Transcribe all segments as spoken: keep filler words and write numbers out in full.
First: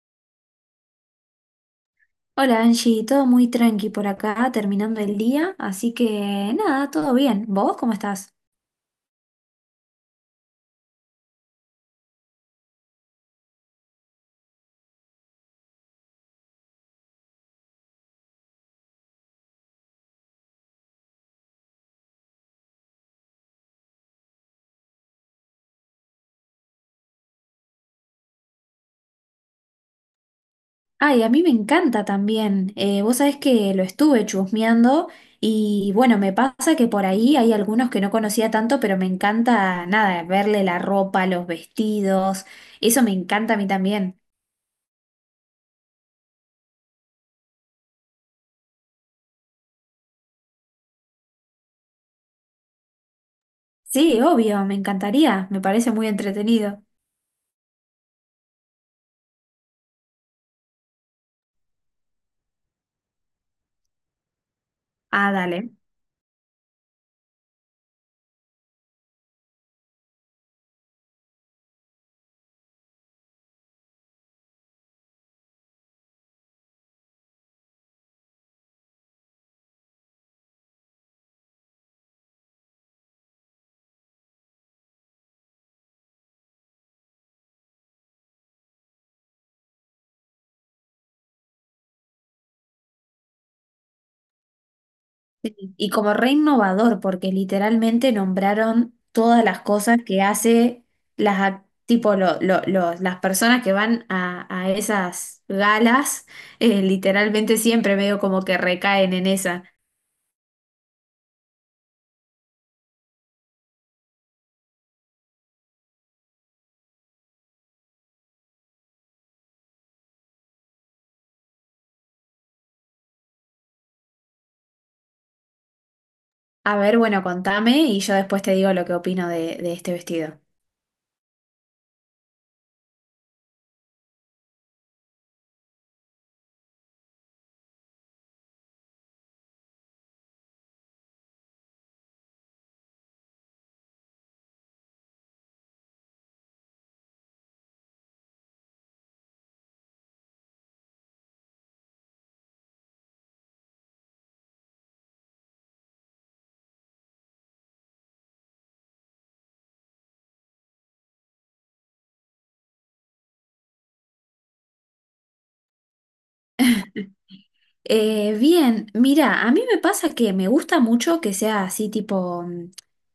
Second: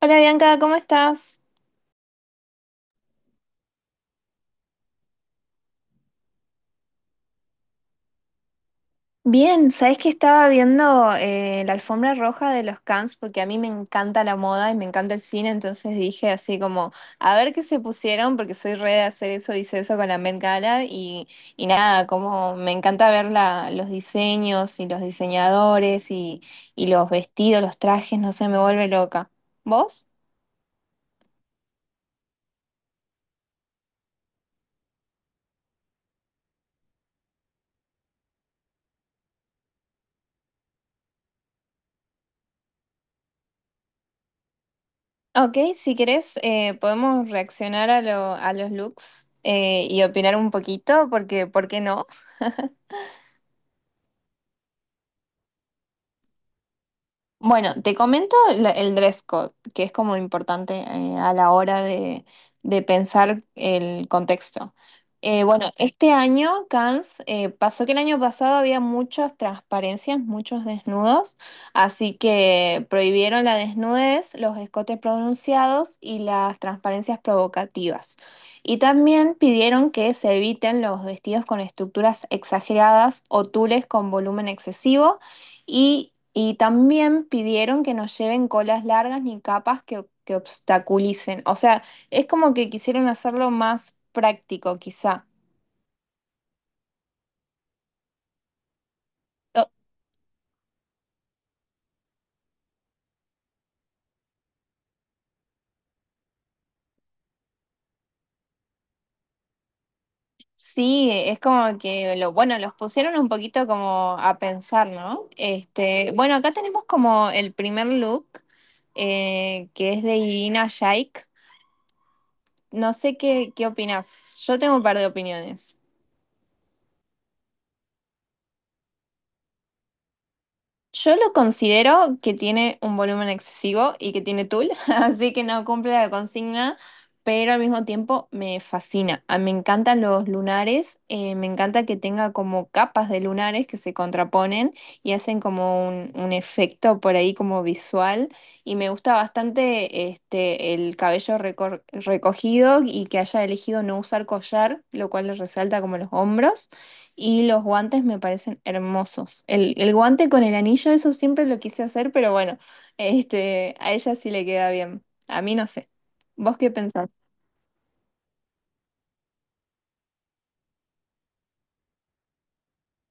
Hola Bianca, ¿cómo estás? Hola Angie, todo muy tranqui por acá, terminando el día, así que nada, todo bien. ¿Vos cómo estás? Bien, sabes que estaba viendo eh, ¿la alfombra roja de los Cannes? Porque a mí me encanta la moda y me encanta el cine, entonces dije así como, a ver qué se pusieron, porque soy re de hacer eso, hice eso con la Met Gala y, y nada, como me encanta ver la- los diseños y los diseñadores y, y los vestidos, los trajes, no sé, me vuelve loca. ¿Vos? Ay, a mí me encanta también. Eh, vos sabés que lo estuve chusmeando y bueno, me pasa que por ahí hay algunos que no conocía tanto, pero me encanta nada, verle la ropa, los vestidos, eso me encanta a mí también. Ok, si querés, eh, podemos reaccionar a, lo- a los looks, eh, y opinar un poquito, porque ¿por qué no? Sí, obvio, me encantaría, me parece muy entretenido. Bueno, te comento la- el dress code, que es como importante, eh, a la hora de, de pensar el contexto. Ah, Eh, bueno, dale. este año, Cannes, eh, pasó que el año pasado había muchas transparencias, muchos desnudos, así que prohibieron la desnudez, los escotes pronunciados y las transparencias provocativas. Y también pidieron que se eviten los vestidos con estructuras exageradas o tules con volumen excesivo y, y también pidieron que no lleven colas largas ni capas que, que obstaculicen. O sea, es como que quisieron hacerlo más práctico, quizá. Y como re innovador, porque literalmente nombraron todas las O- cosas que hace las, ac- tipo, lo- lo- los- las personas que van a, a esas galas, eh, literalmente siempre medio como que recaen en esa. Sí, es como que lo, bueno, los pusieron un poquito como a pensar, ¿no? Este, bueno, acá tenemos como el primer look, eh, que es de Irina Shayk. No sé qué, qué opinas. Yo tengo un par de opiniones. A ver, bueno, contame y yo después te digo lo que opino de, de este vestido. Yo lo considero que tiene un volumen excesivo y que tiene tul, así que no cumple la consigna, pero al mismo tiempo me fascina. Ah, me encantan los lunares, eh, me encanta que tenga como capas de lunares que se contraponen y hacen como un, un efecto por ahí como visual. Y me gusta bastante este, el cabello recor- recogido y que haya elegido no usar collar, lo cual le resalta como los hombros. Y los guantes me parecen hermosos. El, el guante con el anillo, eso siempre lo quise hacer, pero bueno, este, a ella sí le queda bien. A mí no sé. ¿Vos qué pensás? Eh, bien, mira, a mí me pasa que me gusta mucho que sea así tipo mm,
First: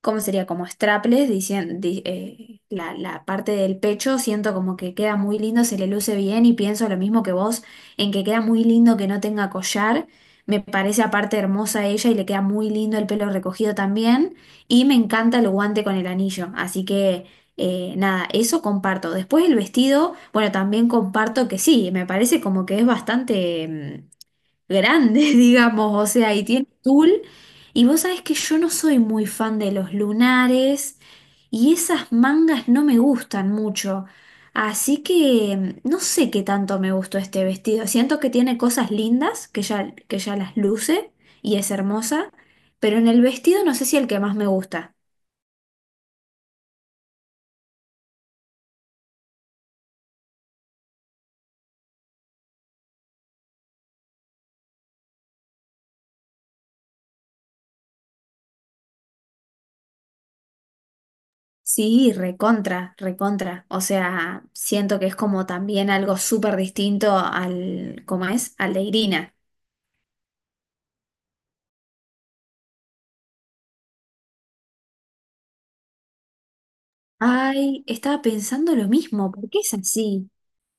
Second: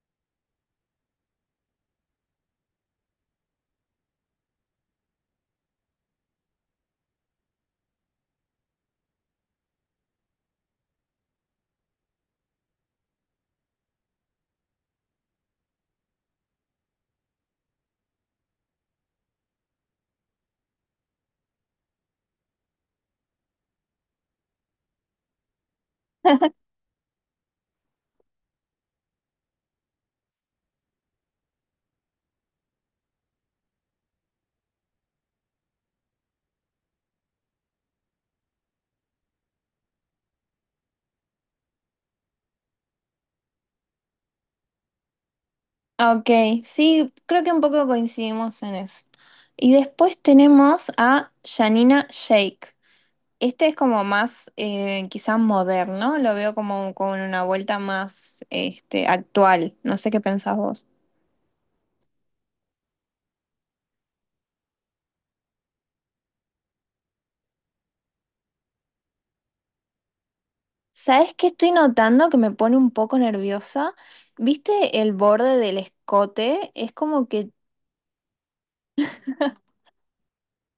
¿cómo sería? Como strapless, dicien- di- eh, la, la parte del pecho, siento como que queda muy lindo, se le luce bien y pienso lo mismo que vos, en que queda muy lindo que no tenga collar, me parece aparte hermosa ella y le queda muy lindo el pelo recogido también y me encanta el guante con el anillo, así que eh, nada, eso comparto. Después el vestido, bueno, también comparto que sí, me parece como que es bastante... mm, grandes, digamos, o sea, y tiene tul. Y vos sabés que yo no soy muy fan de los lunares y esas mangas no me gustan mucho. Así que mm, no sé qué tanto me gustó este vestido. Siento que tiene cosas lindas, que ya, que ya las luce y es hermosa, pero en el vestido no sé si el que más me gusta. Ok, sí, creo que un poco coincidimos en eso. Y después tenemos a Janina Shake. Este es como más, eh, quizás moderno, lo veo como con una vuelta más, este, actual. No sé qué pensás vos. Sí, recontra, recontra. O sea, siento que es como también algo súper distinto al, ¿cómo es? Al de Irina. ¿Sabes qué estoy notando que me pone un poco nerviosa? ¿Viste el borde del escote? Es como que Ay, estaba pensando lo mismo, ¿por qué es así?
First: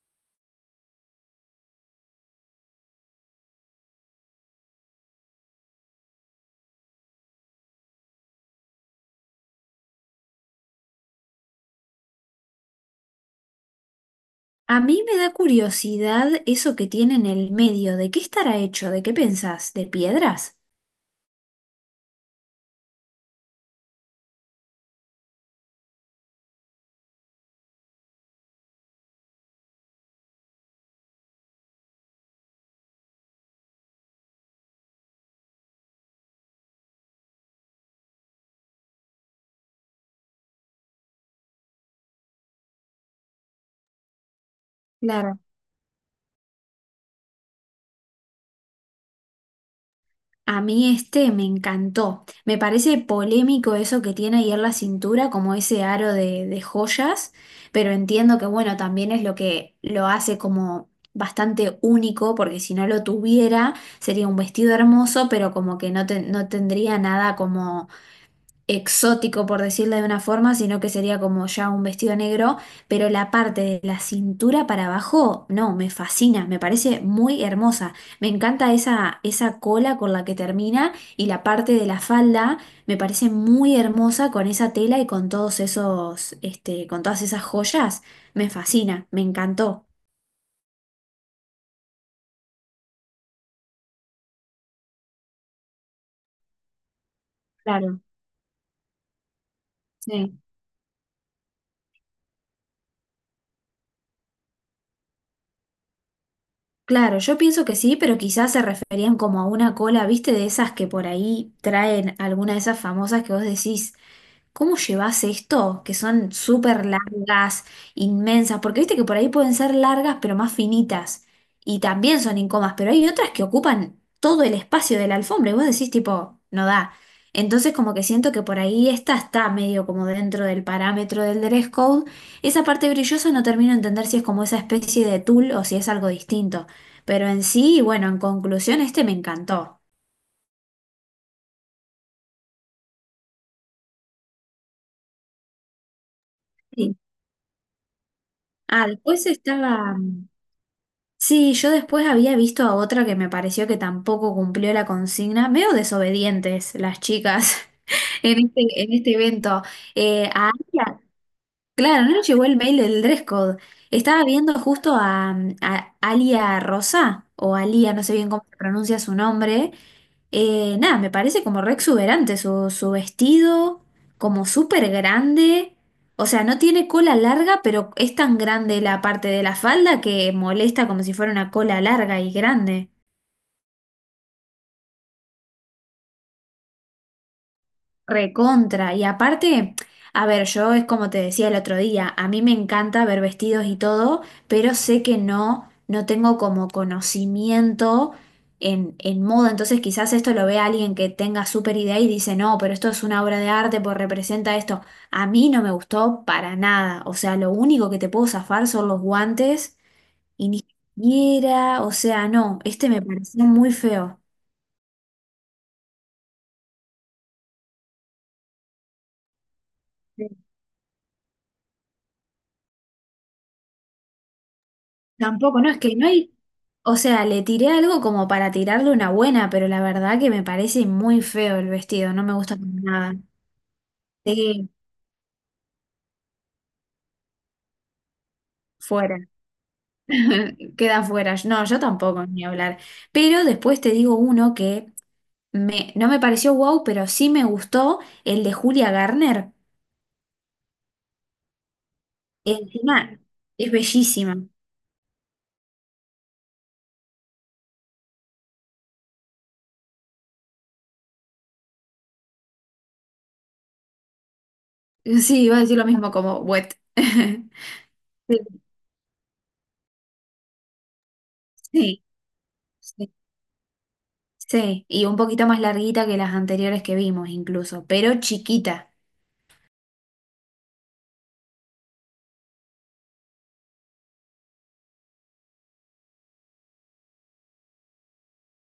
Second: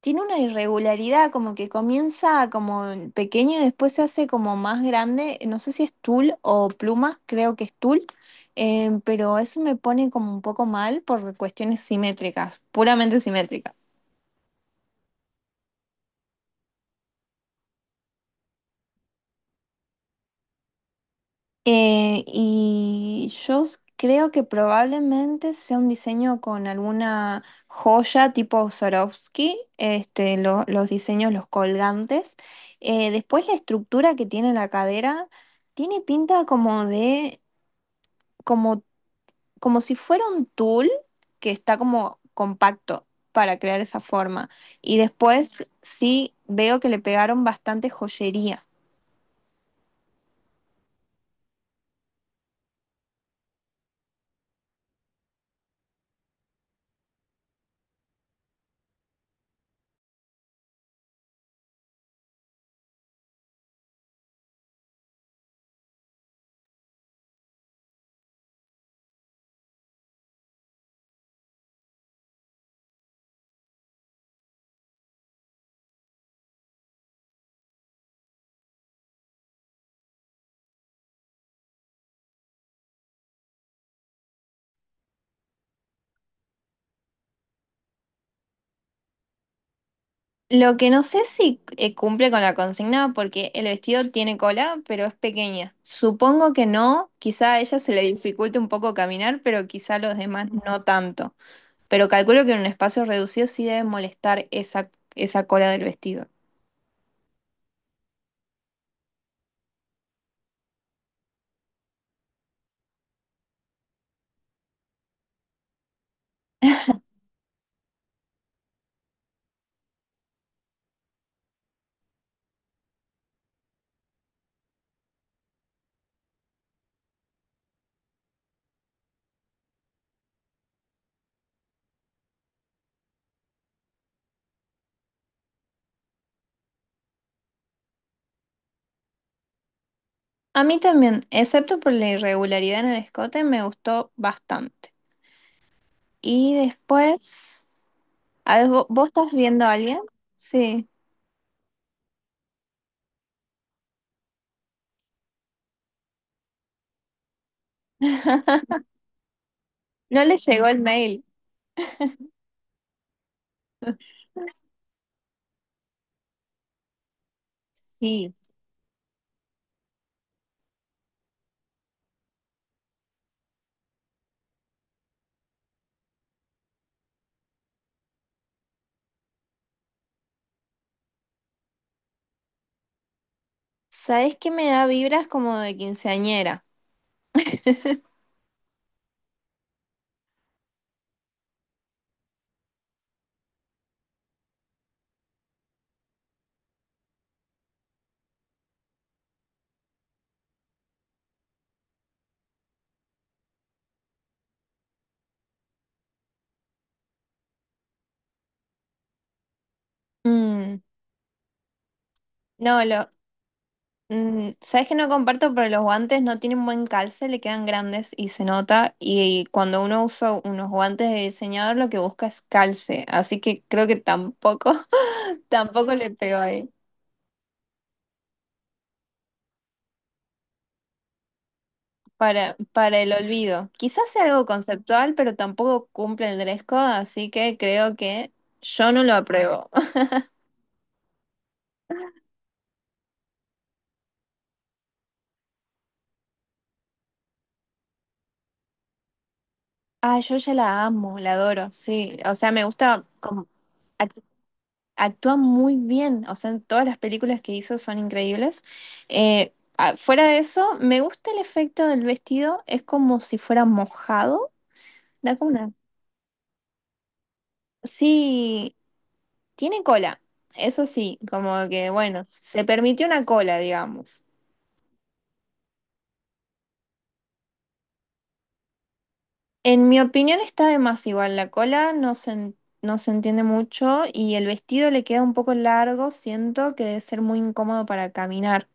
tiene una irregularidad, como que comienza como en pequeño y después se hace como más grande. No sé si es tul o plumas, creo que es tul, eh, pero eso me pone como un poco mal por cuestiones simétricas, puramente simétricas. A mí me da curiosidad eso que tiene en el medio, ¿de qué estará hecho? ¿De qué pensás? ¿De piedras? Eh, y yo s- creo que probablemente sea un diseño con alguna joya tipo Swarovski, este, lo- los diseños, los colgantes. Eh, después la estructura que tiene la cadera tiene pinta como de, como, como si fuera un tul que está como compacto para crear esa forma. Y Claro. después sí veo que le pegaron bastante joyería. A mí este me encantó. Me parece polémico eso que tiene ahí en la cintura, como ese aro de, de joyas, pero entiendo que bueno, también es lo que lo hace como bastante único, porque si no lo tuviera sería un vestido hermoso, pero como que no, ten- no tendría nada como exótico, por decirlo de una forma, sino que sería como ya un vestido negro, pero la parte de la cintura para abajo, no, me fascina, me parece muy hermosa. Me encanta esa, esa cola con la que termina y la parte de la falda me parece muy hermosa con esa tela y con todos esos, este, con todas esas joyas. Me fascina, me encantó. Lo que no sé si eh, cumple con la consigna porque el vestido tiene cola, pero es pequeña. Supongo que no, quizá a ella se Claro, le dificulte un poco caminar, pero quizá a los sí. demás no tanto. Pero calculo que en un espacio reducido sí debe molestar esa, esa cola del vestido. Claro, yo pienso que sí, pero quizás se referían como a una cola, viste, de esas que por ahí traen alguna de esas famosas que vos decís. ¿Cómo llevas esto? Que son súper largas, inmensas, porque viste que por ahí pueden ser largas pero más finitas y también son incómodas, pero hay otras que ocupan todo el espacio de la alfombra y vos decís tipo, no da. Entonces como que siento que por ahí esta está medio como dentro del parámetro del dress code. Esa parte brillosa no termino de entender si es como esa especie de tul o si es algo distinto. Pero en sí, bueno, en conclusión, este me encantó. A mí también, excepto por la irregularidad en el escote, me gustó bastante. Y Sí. después, a ver, Ah, ¿vo- ¿vos después estás viendo a estaba. alguien? Sí. Sí, yo después había visto a otra que me pareció que tampoco cumplió la consigna, medio desobedientes las chicas en este, en este evento. ¿No Eh, le A llegó el Alia, mail? claro, no nos llegó el mail del dress code. Estaba viendo justo a, mm, a Alia Rosa, o Alia, no sé bien Sí. cómo se pronuncia su nombre, eh, nada, me parece como re exuberante su, su vestido, como súper grande. O sea, no tiene cola larga, pero es tan grande la parte de la falda que molesta como si fuera una cola larga y grande. ¿Sabes qué me da vibras como de quinceañera? Recontra. Y aparte, a ver, yo es como te decía el otro día, a mí me encanta ver vestidos y todo, pero sé que no, no tengo como conocimiento en, en moda. Entonces quizás esto lo vea alguien que tenga súper idea y dice, no, pero esto es una obra de arte, pues representa esto. A mí no me gustó para nada. O sea, lo único que te puedo zafar son los guantes y ni Mm, siquiera, o sea, no, no, este me lo, pareció muy feo. mm, ¿sabes que no comparto? Pero los guantes no tienen buen calce, le quedan grandes y se nota. Y cuando uno Sí. usa unos guantes de diseñador, lo que busca es calce. Así que creo que tampoco, Tampoco, no, es tampoco que no le hay. pego ahí. O sea, le tiré algo como para tirarle una buena, pero la verdad que me parece muy feo el vestido, no me gusta Para, para para el nada. olvido. Quizás sea algo Sí, conceptual, pero tampoco cumple el dress code, así que creo que yo no lo fuera. apruebo. Queda fuera. No, yo tampoco, ni hablar. Pero después te digo uno que me, no me pareció wow, pero sí me gustó, el de Julia Garner. Ah, yo ya la amo, la adoro, sí. O sea, me gusta Encima, como es act- bellísima. actúa muy bien. O sea, todas las películas que hizo son increíbles. Eh, ah, fuera de eso, me gusta el efecto del vestido. Es como si fuera mojado. Da Sí, como iba a una. decir lo mismo como wet. Sí, Sí, tiene cola. Eso sí, como que sí, bueno, se permitió sí. una cola, digamos. Sí. Y un poquito más larguita que las anteriores que vimos incluso, pero chiquita. En mi opinión está de más igual, la cola no se, en- no se entiende mucho y el vestido le queda un poco largo, siento que debe ser muy incómodo para caminar.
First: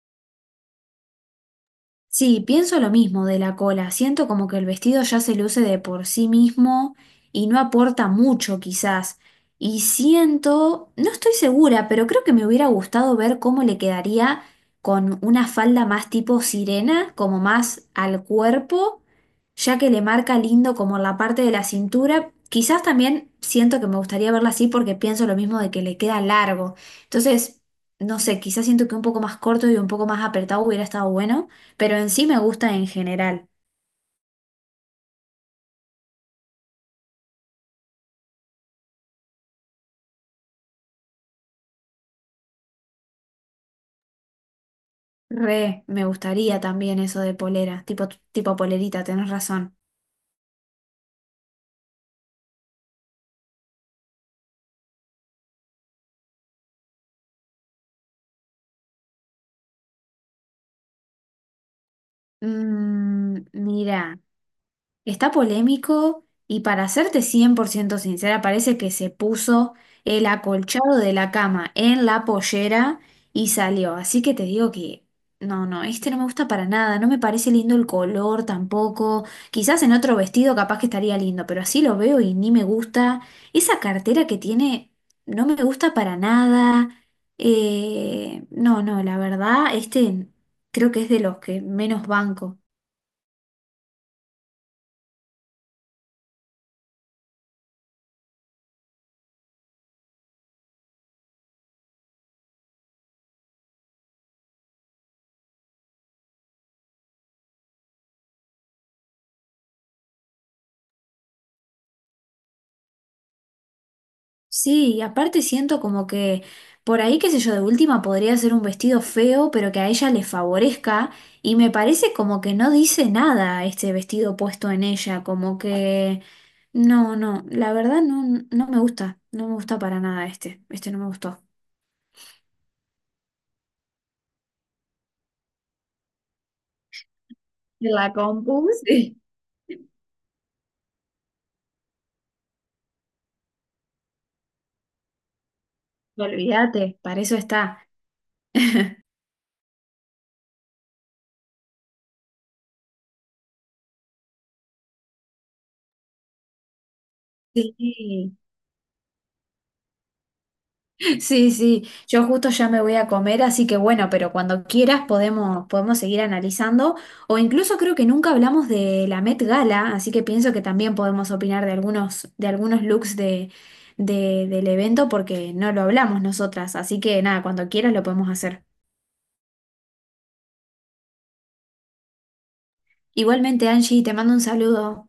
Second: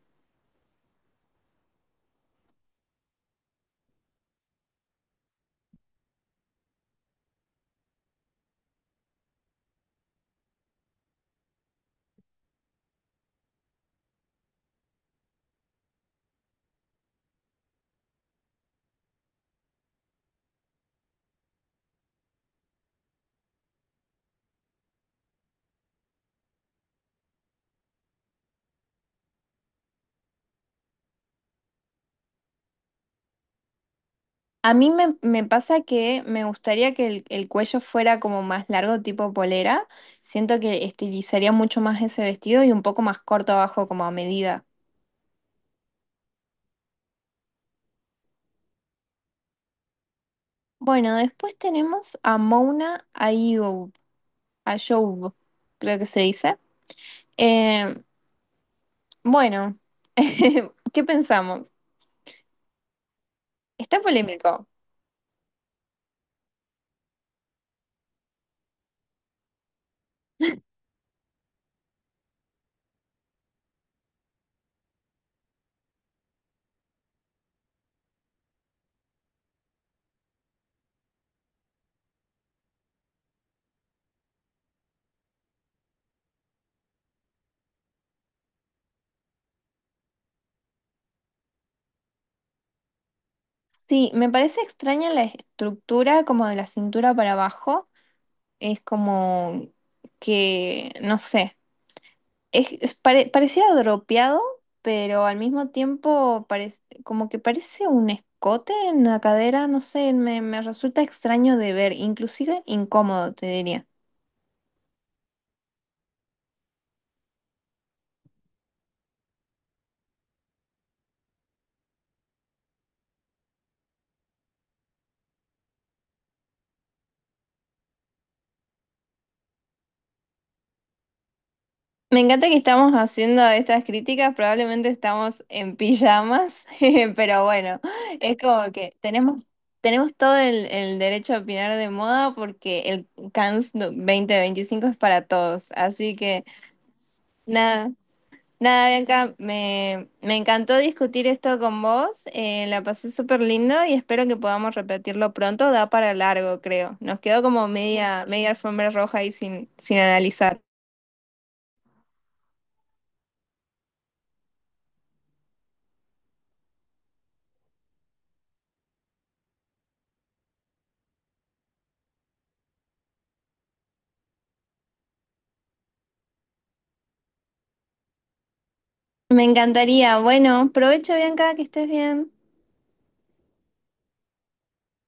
Sí, pienso lo mismo de la cola. Siento como que el vestido ya se luce de por sí mismo y no aporta mucho quizás. Y siento, no estoy segura, pero creo que me hubiera gustado ver cómo le quedaría con una falda más tipo sirena, como más al cuerpo, ya que le marca lindo como la parte de la cintura. Quizás también siento que me gustaría verla así porque pienso lo mismo de que le queda largo. Entonces, no sé, quizás siento que un poco más corto y un poco más apretado hubiera estado bueno. Pero en sí me gusta en general. A mí me, me pasa que me gustaría que el, el cuello fuera como más largo, tipo polera, siento que estilizaría mucho más ese vestido y un poco más corto abajo como a medida. Re, me gustaría también eso de polera, tipo, tipo polerita, tenés razón. Bueno, después tenemos a Mona Ayoub, Ayoub, creo que se dice. Eh, bueno, ¿qué pensamos? Mm, Está mira. polémico. Está polémico y para serte cien por ciento sincera, parece que se puso el acolchado de la cama en la pollera y salió. Así que te digo que no, no, este no me gusta para nada, no me parece lindo el color tampoco. Quizás en otro vestido capaz que estaría lindo, pero así lo veo y ni me gusta. Esa cartera que tiene no me gusta para nada. Eh, no, no, la verdad, este creo que es de los que menos banco. Sí, me parece extraña la estructura como de la cintura para abajo. Es como que, no sé, es, es pare- parecía dropeado, pero al mismo tiempo parec- como que parece un escote en la cadera, no sé, me, me resulta extraño de ver, inclusive incómodo, te diría. Sí, y aparte siento como que por ahí, qué sé yo, de última podría ser un vestido feo, pero que a ella le favorezca, y me parece como que no dice nada este vestido puesto en ella, como que no, no, la verdad no, no me gusta, no me gusta para nada este, este no me gustó. Me encanta que estamos haciendo estas críticas, probablemente estamos en pijamas, pero bueno, En la es compu, como que sí. tenemos, tenemos todo el, el derecho a opinar de moda porque el Cannes do- dos mil veinticinco es para todos. Así que Olvídate. Para eso está. nada, nada, Bianca, me, me encantó discutir esto con vos, eh, la pasé súper lindo y espero que podamos repetirlo pronto, da para largo, creo. Nos quedó como media, Sí. media alfombra roja ahí sin, sin analizar. Sí, sí, yo justo ya me voy a comer, así que bueno, pero cuando quieras podemos, podemos seguir analizando, o incluso creo que nunca hablamos de la Met Gala, así que pienso que también podemos opinar de algunos, de algunos looks de, de- del evento porque no lo hablamos nosotras, así que nada, cuando quieras lo podemos hacer. Me encantaría. Bueno, provecho, Bianca, que estés bien. Igualmente, Angie, te mando un saludo.